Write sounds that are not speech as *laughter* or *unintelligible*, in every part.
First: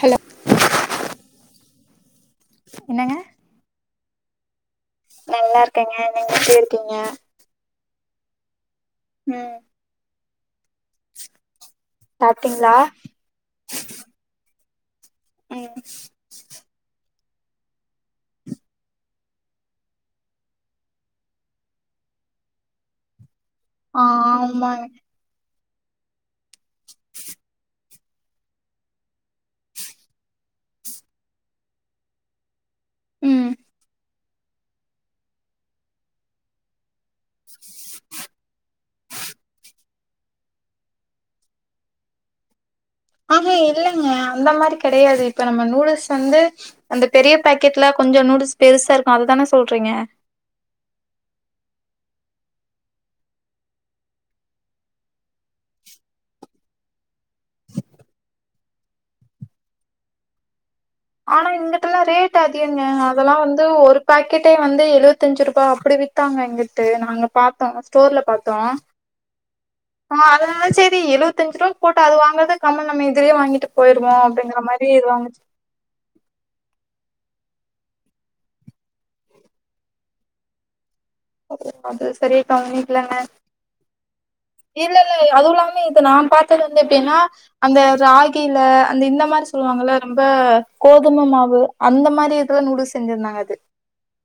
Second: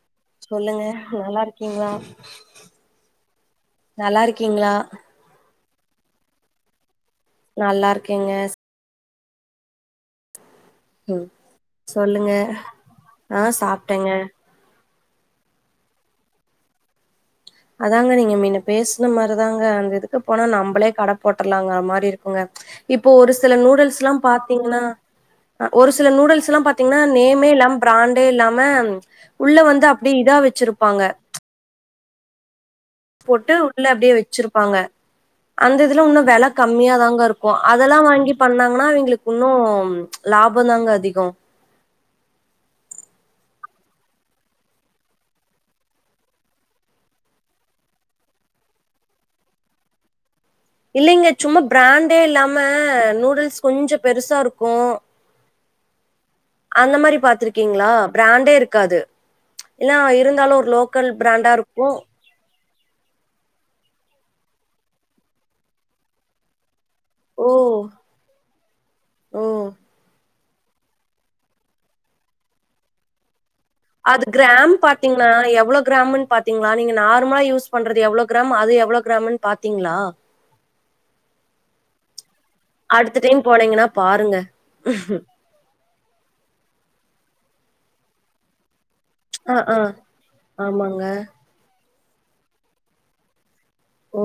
Hello சொல்லுங்க நல்லா இருக்கீங்ளா என்னங்க நல்லா இருக்கீங்களா நல்லா இருக்கேங்க நீங்க எப்டி இருக்கீங்க நல்லா இருக்கேங்க ம் ம் சொல்லுங்க சாப்ட்டீங்களா ஆ சாப்டேங்க ம் அதாங்க நீங்க மின்ன பேசுன மாரிதாங்க அந்த இதுக்கு போனா நம்பளே கட போட்ரலாங்கமாரி இருக்குங்க இப்போ ஒரு சில ஆ நூடுல்ஸ்லா பாத்தீங்ன்னா ஆமாங்க அ ஒரு சில நூடுல்ஸ் எல்லா பாத்தீங்கன்னா நேமே இல்லாம ப்ராண்டே இல்லாம உள்ள வந்து அப்டியே இதா வச்சுருப்பாங்க ம் போட்டு உள்ள அப்டியே வச்சுருப்பாங்க அந்த இதுல உன்னு வெல கம்மியாதாங்க இருக்கு அதெல்லா வாங்கி பண்ணாங்கன்னா இவெங்களுக் இன்னு லாபதாங்க அதிகோ ஆ ஹா இல்லைங்க அந்த மாரி கெடையாது இப்ப நம்ம நூடுல்ஸ் வந்து அந்த பெரிய பாக்கெட்ல கொஞ்ச நூடுல்ஸ் பெருசா இருக்கு அதுதான சொல்றீங்க இல்லைங்க சும்மா ப்ராண்டே இல்லாம நூடுல்ஸ் கொஞ்ச பெருசா இருக்கு அந்த மாரி பாத்துருக்கீங்களா ப்ராண்டே இருக்காது இல்ல இருந்தாலு ஒரு லோக் ஆனா இங்கிட்டெல்லா ரேட் ட்டு அதிகங்க அதெல்லா வந்து ஒரு பாக்கெட்டே வந்து எழுவத்தஞ்சு ரூபா அப்டி வித்தாங்க இங்குட்டு நாங்க ஓ! பார்த்தோ ஸ்டோர்ல பார்த்தோ ஓ! ஆமா அதுனால செரி எழுவத்தஞ்சு ரூபா போட்டு அது வாங்கறதுக்கு கம்மல் நம்ம இதுலயே வாங்கிட்டு போயிருவோ அது அப்டிங்கிற கிராம் மாரி இது பாத்தீங்னா வாங்குச்சு எவ்ளோ கிராமுன் பாத் திங்லா நீங்க நார்மலா யூஸ் பண்றது எவ்ளோ கிராம் அது எவ்ளோ கிராம்னு பாத்தீங்ளா அது சரியா கவனிக்லங்க அடுத்த டைம் போனீங்கன்னா பாருங்க. இல்லல்ல அதுவு இல்லாமே நா பாத்தது வந்து எப்டின்னா அந்த ராகில அந்த இந்தம் இந்த மாரி ஆ, ஆ. சொல்லுவாங்கல்ல ரொம்ப ஆமாங்க. கோதும மாவு அந்த மாரி இதுல நூடுல்ஸ் செஞ்சுருந்தாங்க அது ஓ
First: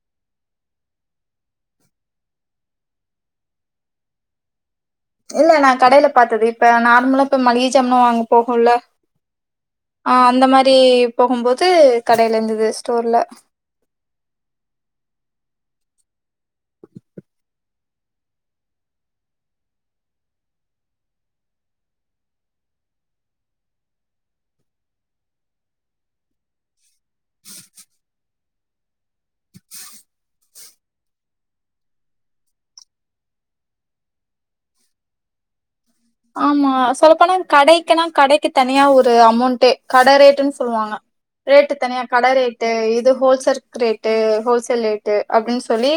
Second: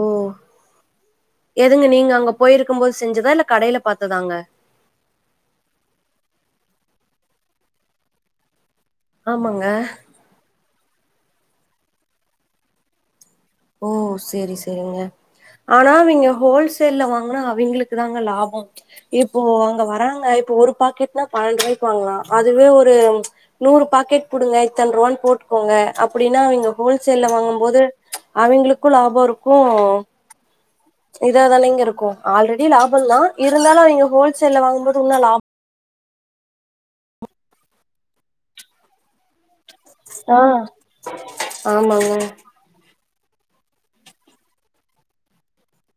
எதுங்க நீங்க அங்க போயிருக்கும் போது செஞ்சதா இல்ல கடையில பாத்ததாங்க இல்ல நா கடையில பாத்தது இப்ப நார்மலா இப்ப மளிகை சாமனு வாங்க போகுல்ல ஆமாங்க ஆ அந்த மாரி போகும் போது கடையில இருந்துது ஸ்டோர்ல ஓ செரி செரிங்க ஆனா அவிங்க ஹோல்சேல்ல வாங்குனா அவிங்களுக்கு தாங்க லாபோ இப்போ அவுங்க வராங்க இப்போ ஒரு பாக்கெட்னா பன்னெண்டு ரூபாய்க்கு வாங்கலா அதுவே ஒரு நூறு பாக்கெட் குடுங்க இத்தன் ரூவான்னு போட்டுக்கோங்க அப்புடின்னா அவெங்க ஹோல்சேல்ல வாங்கும் போது அவெங்களுக்கு லாபோ இருக்கு இதா தானேங்க இருக்கு ஆல்ரெடி லாபந்தா இருந்தாலு அவெங்க ஹோல்சேல்ல வாங்கும் போது உன்னு லாபோ ஆமா சொல்லப்போனா கடைக்குனா கடைக்கு தனியா ஒரு அமௌண்ட்டே கட ஆ ரேட்டுன் சொல்வாங்க ரேட்டு தனியா ஆமாங்க கட ரேட் ட்டு இது ஹோல்செர்க் ரேட்டு ஹோல்சேல் ரேட்டு அப்டின் சொல்லி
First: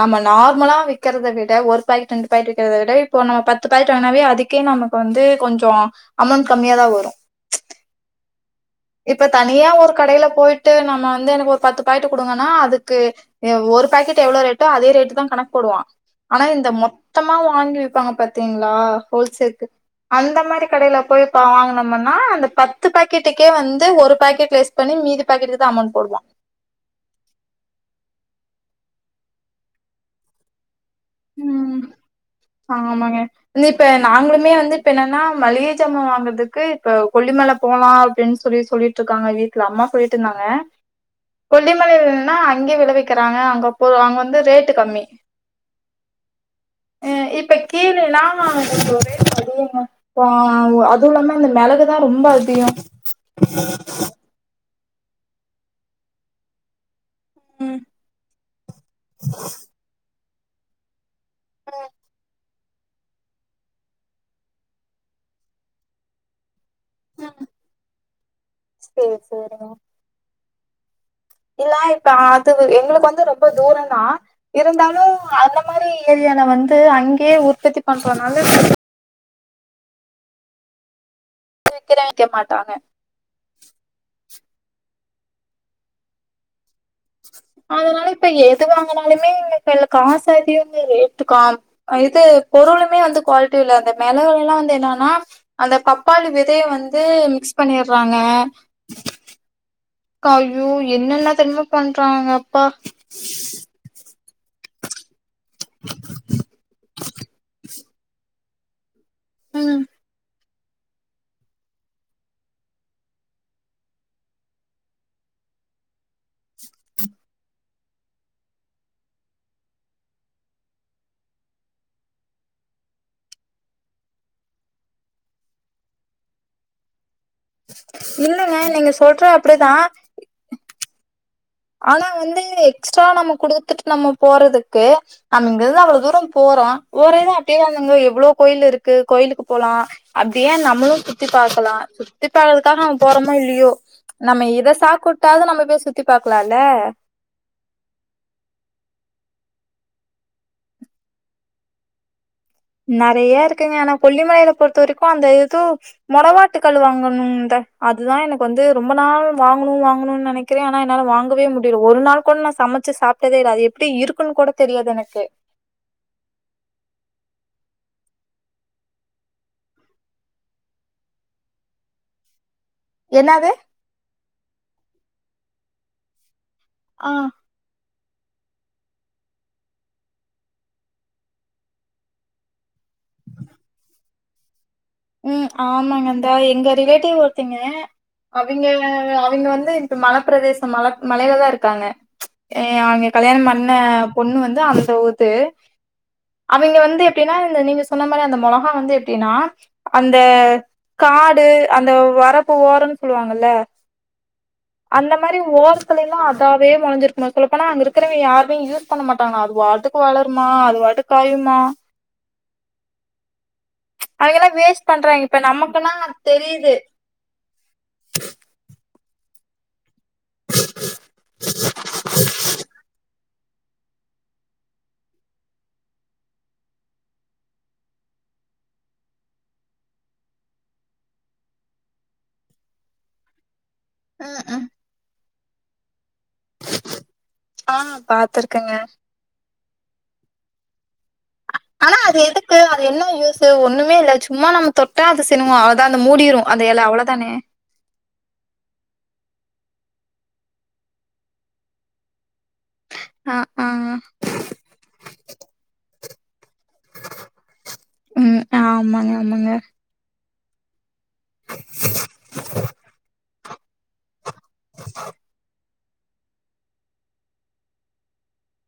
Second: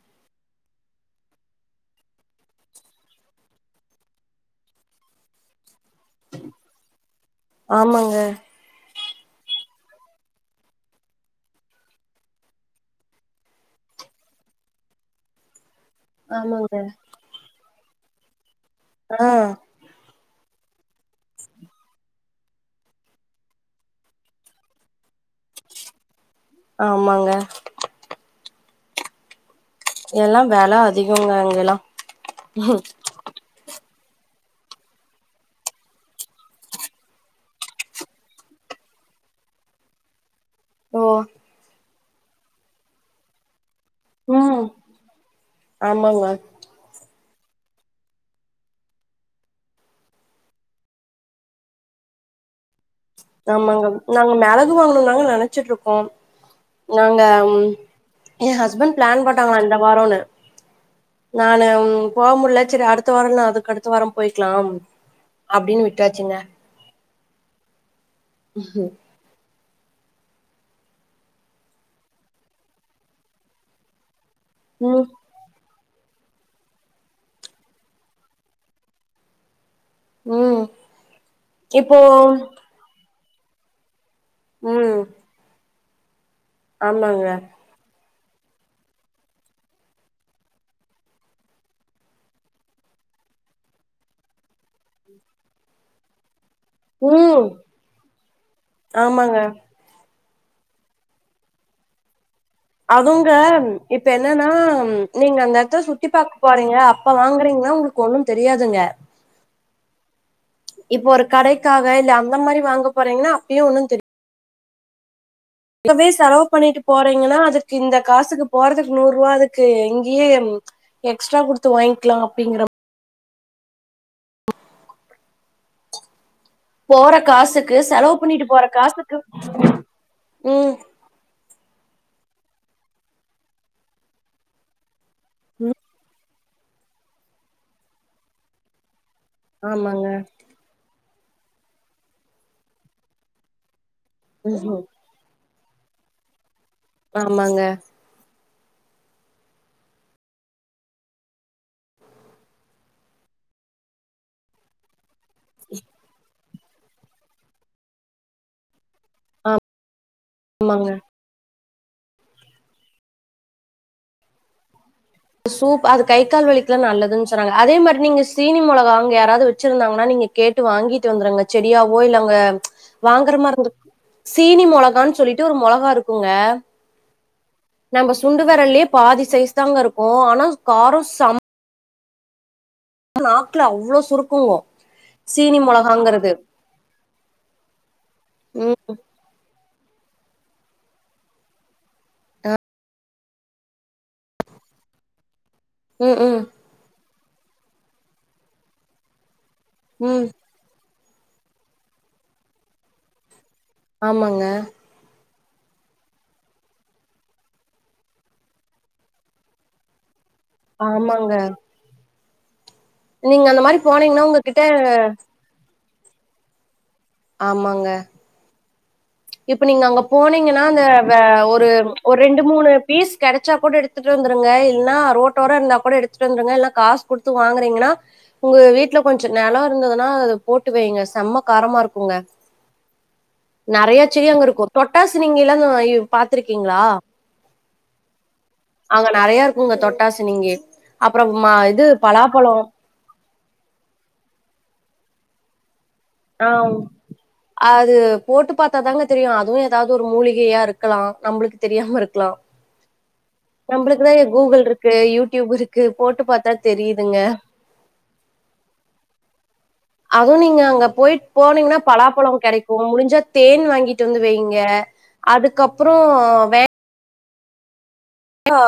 நம்ம நார்மலா விக்கறத விட ஒரு பாக்கெட் ரெண்டு பாக்கெட் விக்றத விட இப்போ நம்ம பத்து பாக்கெட் வாங்குனாவே அதி க்கே நமக்கு வந்து கொஞ்சோ அமௌண்ட் கம்மியாதா வரு ஆமாங்க இப்ப தனியா ஒரு கடையில போய்ட்டு நம்ம வந்து எனக்கு ஒரு பத்து பாக்கெட்டு குடுங்கன்னா அதுக்கு ஏ ஒரு பக்கெட் எவ்ளோ ரேட்டோ அதே ரேட்டு தா கணக்கு போடுவா ஆனா இந்த ஆமாங்க மொத்தமா வாங்கி விப்பாங்க பாத்தீங்ளா ஆ ஹோல்சேல்கு அந்த மாரி கடையில போய் பா வாங்குனமுன்னா அந்த பத்து பாக்கெட்டுக் கே வந்து ஒரு பக்கெட் லெஸ் பண்ணி மீதி பாக்கெட்க்கு தா அமோண்ட் போடுவா ஆமாங்க எல்லா வெல அதி ம் ஆமாங்க வந்து இப்ப நாங்களுமே வந்து இப்ப என்னன்னா மளிக சாமா வாங்கற்துக்கு இப்ப கொல்லிமல போலா அப்டின் சொல்லி சொல்லிட் ருக்காங்க வீட்ல அம்மா போயிட் இருந்தாங்க ஓ கொல்லிமலலனா அங்கே விளைவிக்கறாங்க அங்க போ அங்க வந்து ம் ரேட்டு கம்மி ஆமாங்க அ இப்ப கீலேலா *unintelligible* ஒரே *unintelligible* ங்க போ வ் அதுவுஇல்லாம இந்த மெளகுதா ரொம்ப அதிகோ ஆமாங்க நாங்க மெளகு வாங்கணு தாங்க நெனச்சிட்ருக்கோ நாங்க ம் எ ஹஸ்பண்ட் பிளான் போட்டாங்களா இந்த வாரோன்னு நானு போ முட்ல சேரி அடுத்த வாரோ இல்னா அதுக் கடுத்த வாரோம் போயிக்லாம் அப்டின்னு விட்டாச்சிங்க ம் சேர் சேரிங்க இல்ல இப்ப அது வ எங்களுக்கு வந்து ரொம்ப தூரந்தா இருந்தாலு ம் அந்த மாரி ஏரியால வந்து அங்கே உற்பத்தி பண்றனால ம் இப்போ விக்கறே விக்க மாட்டாங்க ம் ஆமாங்க அதனால இப்ப எது வாங்கனாலுமே இப்பெல்லா காசு அதிகோங்க ரேட்டு காம் அ இது பொருளுமே வந்து குவாலிட்டி இல்ல அந்த மெளகெலா வந்து என்னானா அந்த பப்பாளி விதய வந்து மிக்ஸ் பண்ணிறாங்க ஆங்க கா ஐயோ என்னென்ன தெரியுமா பண்றாங்க அப்பா அதுவுங்க இப்ப என்னனா நீங்க அந்த எடத்ல சுத்தி பாக்க போறீங்க அப்ப வாங்றீங்னா உங்ளுக்கு ஒண்ணு தெரியாதுங்க ம் இப்போ ஒரு கடைக்காக இல்ல அந்த மாரி வாங்க போறீங்னா அப்பயு ஒன்னு தெரி இப்பவே செலவு பண்ணிட்டு போறீங்கனா அதுக்கு இந்த காசுக்கு போறதுக்கு நூறு ரூவா அதுக்கு இங்கயே ம் எக்ஸ்ட்ரா குடுத்து வாங்கில்லா அப்டிங்கிற போற காசுக்கு செலவு பண்ணிட்டு இல்லங்க போற நீங்க காசுக்கு சொல்ற அப்டிதா ம் ஆனா வந்து எக்ஸ்ட்ரா நம்ம குடுத்துட்டு நம்ம போறதுக்கு அங்கருந்து அவ்ளோ‌ தூரம் போறோ ஒரேயிதா அப்டே அங்க அங்க எவ்ளோ கோயில் இருக்கு கோயிலுக்கு போலா ஆமாங்க அப் டியே நம்மளு சுத்தி பாக்கலா சுத்தி பாக்கற்துக்காக நம்ம போறோமோ இல்லியோ நம்ம இத ம் சாக்குட் டாது நம்ம போய் சுத்தி பாக்கலால ஆமாங்க நறைய இருக்குங்க ஆனா கொல்லிமலைல பொறுத்த வரைக்கு அந்த எதோ மொடவாட் ட்டு கல்லு வாங்கணுந்த அதுதா எனக்கு வந்து ரொம்ப நாள் வாங்ணு வாங்கணுன் நெனக்கிறே ஆனா ஆமாங்க என்னால வாங்கவே மு டில ஒரு நாள் கூட நா சமச்சு சாப்ட்டதே இல்ல அது எப்டி இருக்குன் கூட தெரியாது எனக்கு சூப் அது கை கால் வலிக்குல்லா நல்லதுன் சொன்னாங்க அதே மாரி நீங்க சீனி மொளகா அங்க யாராவுது வச்சிருந்தாங்கன்னா நீங்க கேட்டு வாங்கிட்டு வந்துருங்க செடியாவோ இல்ல அங்க வாங்கற என்னது மாரிந்து சீனி மொளகான் சொல்லிட்டு ஒரு மொளகா இருக்குங்க அ நம்ம சுண்டு வெரல்லே பாதி சைஸ் தாங்க இருக்கு ஆனா காரோ செம் நாக்குல அவ்ளோ சுருக்குங்கு ம் ஆமாங்கந்த எங்க ரிலேட்டிவ் ஒருத்தைங்க அவைங்க ம் அவைங்க வந்து மலப் பிரதேசம் மல மலைல தா இருக்காங்க எ அங்க கல்யாணம் பண்ண பொண்ணு வந்து அந்த ஊத்து ம் ம் அவிங்க வந்து எப்டின்னா இந்த நீங்க சொன்ன மாரி அந்த மொளகா வந்து எப்டின்னா அந்த ம் காடு அந்த வரப்பு ஓரோன்னு சொல்லுவாங்கல்ல ஆமாங்க அந்த மாரி ஓரத்திலெல்லா அதாவே மொளஞ்சிருக்குமா சொல்லப்போனா அங்க இருக்கிறவை யாருமே யூஸ் பண்ண மாட்டாங்ளா அது பாட்டு க்கு வளருமா அது பாட்டுக்கு ஆமாங்க காயுமா நீங்க அந்த மாரி போனீங்ன்னா அவங்க எல்லாம் உங்ககிட்ட வேஸ்ட் பண்றாங்க இப்ப நமக்குன்னா தெரிது ஆமாங்க இப்ப நீங்க அங்க போனீங்கன்னா அந்த வெ ஒரு ஒரு ரெண்டு மூணு பீஸ் கெடச்சா கூட எடுத் துட்டு வந்துருங்க இல்ன்னா ரோட்டோரோ இருந்தா கூட எடுத்துட்டு வந்துருங்க இல்லன்னா காசு குடுத்து வாங்குறீங்கன்னா உங்க வீட்ல கொஞ்சோ நெலோ இருந்ததுன்னா அது போட்டு வைங்க செம்ம காரமா இருக்குங்க நறைய செடி ம் அங்கருக்கு ம் தொட்டா சிணுங்கில்லா நாறைவ் பாத்துருக்கீங்ளா ஆ பாத்திருக்கேங்க அங்க நறையா இருக்குங்க தொட்டா சிணுங்கி அப்றோ மா இது ஆனா அது பலாப்பழோ எதுக்கு அது என்ன யூசு ஒண்ணுமேல்ல சும்மா நம்ம தொட்டா அது சிணுங்கோ அவ்ளதா அந்த மூடிரூ அந்த ஆ எல அவ்ளோதானே அது போட்டு பாத்தாதாங்க தெரியு அதுவு ஏதாவது ஒரு மூலிகையா இருக்கலா நம்ளுக்கு தெரியாம இருக்கலா ஆ ஆ நம்பளுக்குதா கூகுள்ருக்கு யூடியூப் இருக்கு போட்டு பாத்தா தெரியுதுங்க ம் ஆமாங்க ஆமாங்க அதுவு நீங்க அங்க போயிட்டு போனீங்கன்னா பலாப்பழோ கெடைக்கோ முடிஞ்சா தேன் வாங்கிட்டு வந்து வை ங்க அதுக்கப்புறோ வே ங்கா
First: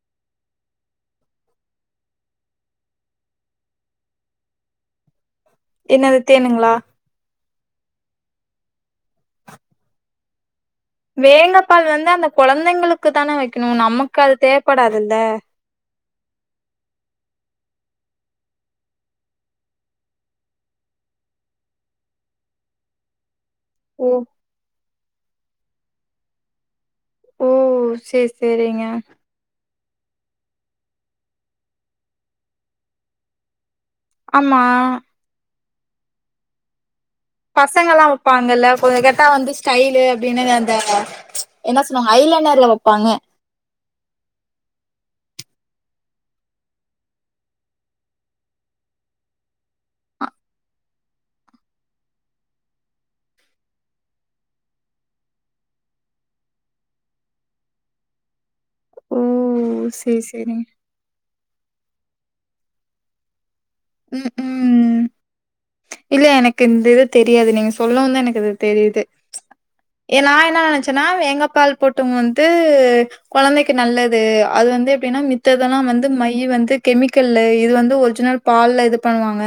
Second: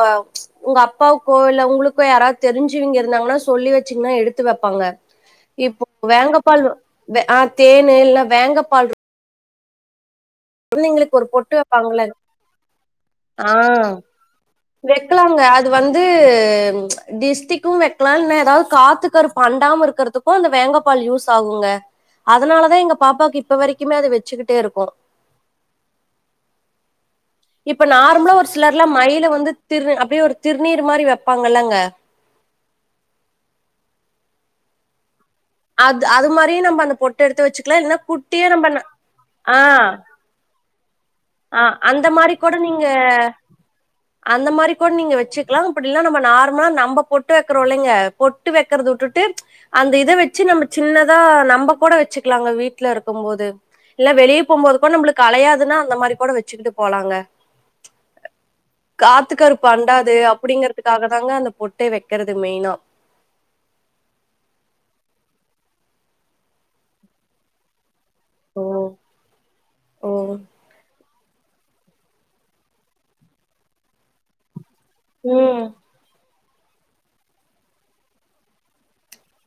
உங்க அப்பாவுக்கோ இல்ல உங்களுகோ யாராவது தெரிஞ்சுவேங்க இருந்தாங்கனா சொல்லி வச்சீங்னா எடுத்து வெப்பாங்க இப்போ என்னது வேங்க பால் தேனுங்களா வே ஆ தேனு இல்ல வேங்க பால்ரு கொழந்தைங்களுக்கு ஒரு பொட்டு வேங்கப்பால் வைப்பாங்கள வந்து அந்த குழந்தைங்களுக்கு தானே ஆ வைக்கணும் நமக்கு அது தேவைப்படாதுல்ல வெக்கலாமுங்க அது அது வந்து டிஸ்டிக்கு வெக்கலா இல்ல ஏதாவது காத்துக்கருப்பு அண்டாம இருக்கறதுக் கு அந்த வேங்க பால் யூஸாகுங்க அதனாலதா எங்க பாப்பாக்கு இப்ப வரைக்குமே அத ஓ வச்சுக்கிட்டே இருக்கோ ஓ இப்ப சேரி நார்மலா ஒரு சேரிங்க சிலர்ல்லா மயில வந்து திரு அப்டியே ஒரு திருநீர் மாரி வெப்பாங்கல்லங்க ஆமா அது அது மாரி நம்ம அந்த பொ பசங்கல்லா வெப்பாங்கல்ல கொஞ்சோ கேட்டா வந்து ஸ்டைலு அப்டின்னு அந்த அஆ என்ன அந்த சொல்லுவாங்க மாரி கூட ஐலைனர்ல நீங்க வைப்பாங்க அந்த மாரி கூட நீங்க வெச்சுக்கலா அப்டில்லன்னா நம்ம நார்மலா நம்ப பொட்டு வெக்கறோல்லைங்க பொட்டு வைக்கறத உட்டுட்டு அந்த இத வெச்சி நம்ப சின்னதா நம்ப கூட வெச்சுக்கலாங்க வீட்லருக்கும் போது இல்ல வெளிய போம்போது கூட நம்பளுக்கு கலையாதுன்னா அந்த மாரி க்கூட வெச்சுக்கிட்டு போலாங்க ஓ காத்துக்கருப்பு அண்டாது சேரி சேரிங்க அப்டிங்கற துக்காகதாங்க அந்த பொட்டே வெக்கறது மெயினா ம் ம் இல்ல எனக்கு இந்த இது தெரியாது நீங்க சொல்லவு தா எனக்கு இது ஓ தெரியுது ஓ ஏ நா என்ன நெனச்சன்னா வேங்கப்பால் போட்டும் வந்து கொழந்தைக்கு நல்லது அது வந்து எப்டின்னா ம் மித்ததெல்லா வந்து மை ய் வந்து கெமிக்கல்லு இது வந்து ஒரிஜினல் பால்ல இது பண்ணுவாங்க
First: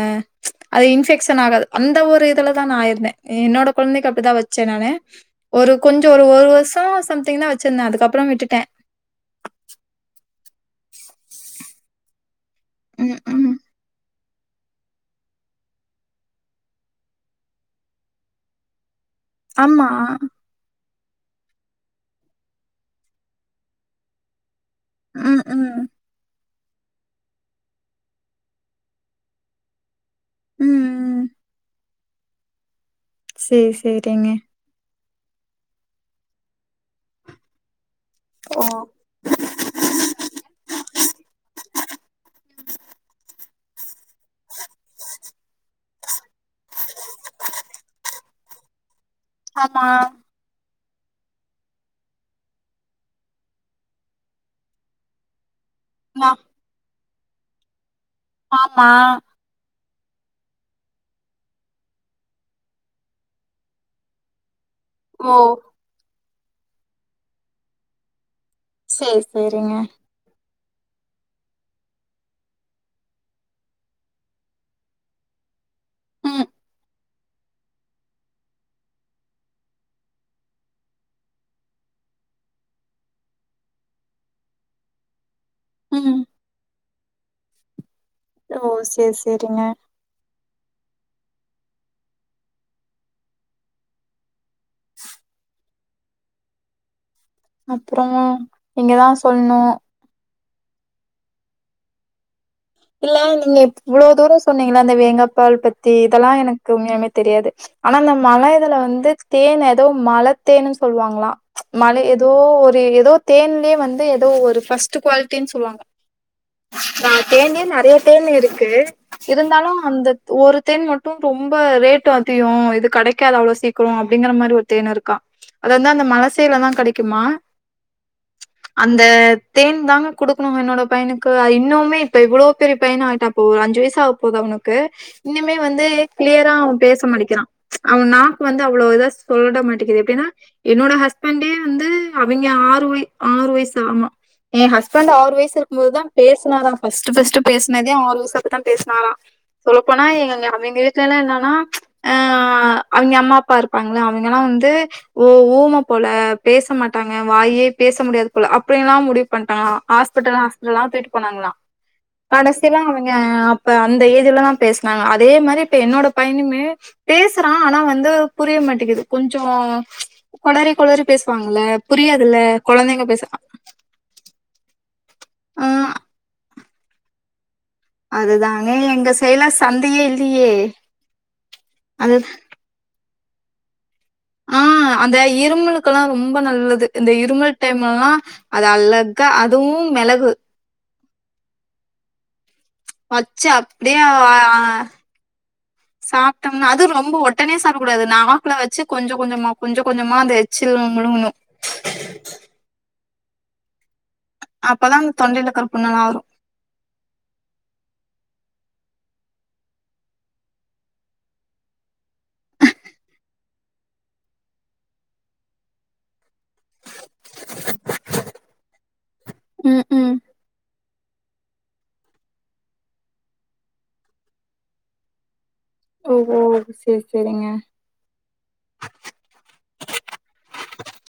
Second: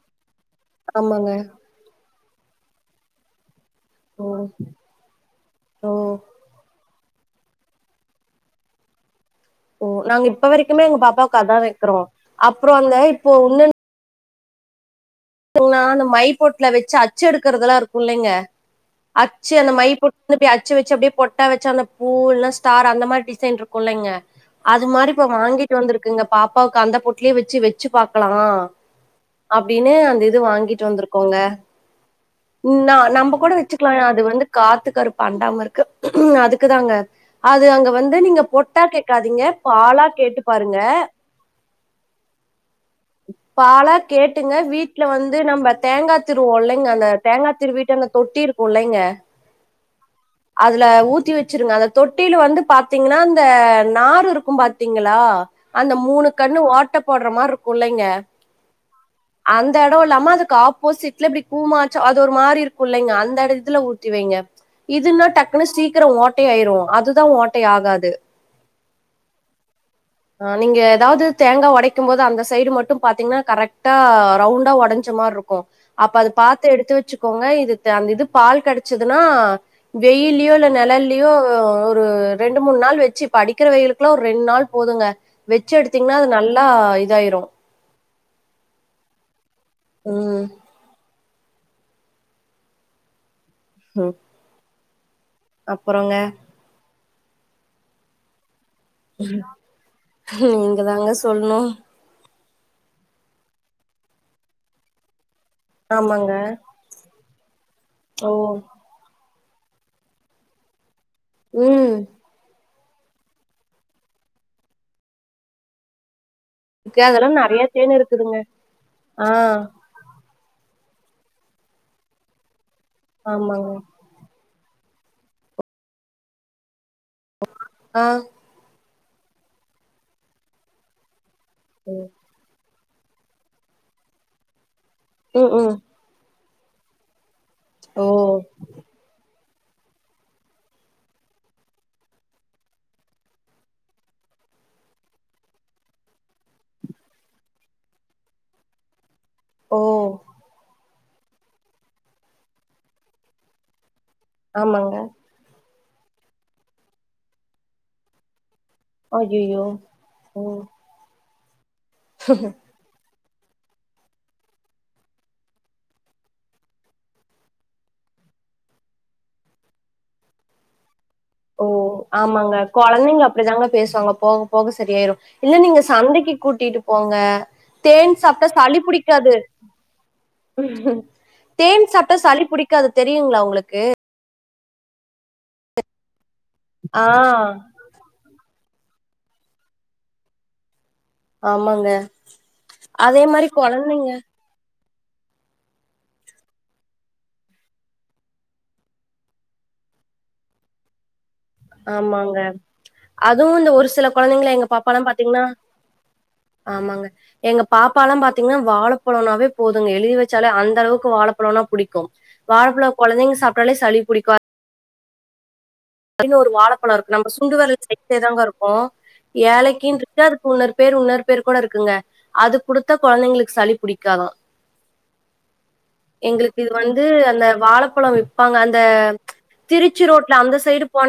அது ஆமாங்க இன்ஃபெக்ஷன் ஆகாது அந்த ஒரு இதுலதா நா இருந்தே என்னோட கொழந்தைக்கி ஓ அப்டிதா வச்சே நானு ஒரு ஓ கொஞ்சோ ஒரு ஒரு வருஷோ சம்திங் தா வச்சிருந்தே அதுக்கப்புறோ விட்டுட்டே ஓ நாங்க இப்ப வரைக்குமே எங்க பாப்பாவுக்கதா வைக்கிறோ அப்புறோ அந்த ம் இப்போ ம் *inaudible* ன்னா அந்த மைப்போட்ல வெச்சு அச்சு எடுக்கறதெல்லா இருக்கு இல்லைங்க அச்சு அந்த மை ஆமா போட்டு அச்சு வச்சு அப்டியே போட் டா வச்சா அந்த பூ இல்ல ஸ்டார் அந்த மாரி டிசைன் இருக்குல்லங்க அது மாரி இப்ப ம் வாங்கிட்டு ம் வந்துருக் குங்க பாப்பாவுக்கு அந்த பொட்லேயே வச்சு வச்சு பாக்கலா அப்டின்னு அந் இது ம் வாங்கிட்டு ம் வந்திருக்கோங்க ம் நா நம்ம கூட சேரி வச்சுக்கலா அது சேரிங்க வந்து காத்து கருப்பு அண்டாம இருக்க அதுக்குதாங்க அது அங்க வந்து அது நீங்க ஓ பொட்டா கேக்காதீங்க பாலா கேட்டு பாருங்க பாலா கேட்டுங்க வீட் ட்டுல வந்து நம்ம தேங்கா திருவோ இல்லைங்க அந்த தேங்கா திருவீட்டு அந்த தொட்டி இருக்கு இல்லைங்க ஆமா அதுல ஊத்தி வச்சிருங்க அந்த தொட்டில வந்து பாத்தீங்கனா இந்த நாறு இருக்கு பாத்தீங்களா அந்த நா மூணு கண்ணு ஓட்ட போடுற மார் இருக்கு இல்லைங்க ஆமா அந் அந்த எடோ இல்லாம அதுக்கு ஆப்போசிட்ல இப்டி கூமாச்ச அது ஒரு மாரி இருக்கு இல்லைங்க அந்த எடத்துல ஊத்தி வைங்க இதுனா ஓ டக்குன்னு சீக்கிறோ ஓட்டை ஆயிரு அதுதா ஓட்டையாகாது சேரி சேரிங்க நீங்க ஏதாவது தேங்கா உடைக்கும் போது அந்த சைடு மட்டு பாத்தீங்கனா கரெக்டா ரவுண் உடஞ்ச மாரி இருக்கு அப்ப அது ம் பாத்து எடுத்து வச்சுக்கோங்க இது அந்த இது பால் கெடைச்சதுனா வெயில்லயோ இல்ல நிலல்லயோ ஒரு ரெண்டு மூணு நாள் வச்சு இப்ப அடிக்கிற வெயிலுக்கு இன்னோ ஒரு ரெண்டு நாள் போதுங்க வச்சு எடுத்தீங்கனா ம் அது நல்லா இதாயிரு ஓ சேரி சேரிங்க ம் ம் அப்றோங்க அப்றோ நீங்கதா சொல்ணு நீங்க தாங்க சொல்ணு இல்ல நீங்க இவ்ளோ தூரோ சொன்னீங்கள அந்த வேங்கா பால் பத்தி இதெல்லா ஆமாங்க எனக்கு உண்மையலுமே தெரியாது ஆனா அந்த ஓ மல இதுல வந்து தேன் ஏதோ மல தேன்னு சொல்லுவாங்களா ச் ம் மல ஓ ஒரு ஏதோ தேன்லயே வந்து ஏதோ ஒரு ஃபர்ஸ்ட் குவாலிட்டின்னு சொல்லுவாங்க க அதலா தேனே நெறைய தேனு இருக்கு இருந்தாலு அந்த ஒரு தேன் மட்டு ரொம்ப ரேட் அதிகோ இது கிடைக்காது அவ்ளோ ஆமாங்க சீக்கரோ அப்பிடிங்கிற மாரி ஒரு தேன் இருக்கா அது வந்து அந்த மல சேலதா கெடைக்குமா ஆ அந்த தேன் தாங்க குடுக்கணு என்னோட பையனுக்கு இன்னுமே எவ்ளோ பெரிய பையனா ஆயிட்டா அப்போ ஒரு அஞ்சு வயசு ஆக போது அவனுக்கு ம் இனிமே ம் வந்து கிளியரா அவ பேச மாட்டிக்கிறா அவ ஓ நாக்கு வந்து அவ்ளோ இதா சொலட மாட்டிக்கிது எப்டினா என்னோட ஹஸ்பண்டே வந்து அவங்கே ஆறு வய ஆறு வயசு ஆமா எ ஹஸ்பண்ட் ஆறு வயசு இருக்கு போதுதா பேசுனாரா பர்ஸ்ட் பர்ஸ்ட் பேசினதே ஆறு வயசு அப்றோ தா பேசுனாரா சொல்ல ஓ போனா எங்க அவிங்களே *unintelligible* என்னனா ச் அவிங்க அம்மா அப்பா இருக் பாங்கள அவங்கலா வந்து ஆமாங்க ஓ ஊம போல பேச மாட்டாங்க வாயே பேச முடியாது அப்டிலா முடிவு அய்யய்யோ பண்டாங்களா ஹாஸ்பிடல் ம் ஹாஸ்பிடலா தூக்கிட்டு போணாங்களா கடசில அவங்க அப்ப அந்த ஏஜிலதா பேசினாங்களா அதே மாரி இப்ப என்னோட பைய்னுமே பேசுறா ஆனா வந்து புரிய மாட்டிகுது கொஞ்சோ கொளறி கொளறி பேசுவாங்கல ஓ புரியாதுல கொழந்தைங்க பேசுனா பேசாங்கப்போ போக சரியாயிரு இல்ல நீங்க சந்தைக்கு கூட்டிட்டு போங்க தேன் சாப்ட்டா அதுதாங்க சளி எங்க புடிக்காது சைட்ல சந்தையே இல்லையே தேன் அது சாப்ட்டா சளி பிடி க்காது தெரியுங்களா உங்களுக்கு ஆ அந்த இருமலுக்கெல்லா ரொம்ப நல்லது ஆ இந்த இருமல் டைம் லலா அது அழகா அதுவு மெளகு ஆமாங்க அதே வச்சு மாரி அப்படியே கொழந்தைங்க ஆ, சாப்ட்டோம்னா அது ரொம்ப ஒடனே சாப்டக் கூடாது நவாப் பழோ வச்சு கொஞ்சொ கொஞ்சொமா கொஞ்சொம் கொஞ்சொமா அந்த எச் சில் முழுங்ணுங்க ஆமாங்க அதுவு இந்த ஒரு சில கொழந்தைங்க எங்க அப்பதா பாப்பால்லா அந்த பாத்தீங்கன்னா தொண்டைல இருக்கற புண்ணெல்லா ஆறு ஆமாங்க எங்க பாப்பால்லா பாத்தீங்கன்னா வாழப் பழனாவே போதுங்க எழுதி வச்சாலே அந்த அளவுக்கு வாழப்பழோனா புடிக்கு வாழப்பழோ கொழந்தைங்க சாப்ட்டாலே சளி பிடிக்கு பாருங்க ஒரு வாழப்பழோருக்கு நம்ம சுண்ட விரல் சைஸ்ல தாங்க இருக்கு ம் ஏழைக்கி ம் த அதுக்கு இன்னொரு பேர் இன்னொரு பேர் கூட இருக்குங்க அது குடுத்தா கொழந்தைங்களுக்கு சளி பிடிக்காத ஓஹோ எங்களுக்கு இது சேரி வந்து சேரிங்க அந்த வாழப்பழோ விப் பாங்க அந்த திருச்சி ரோட்ல அந்த சைடு போன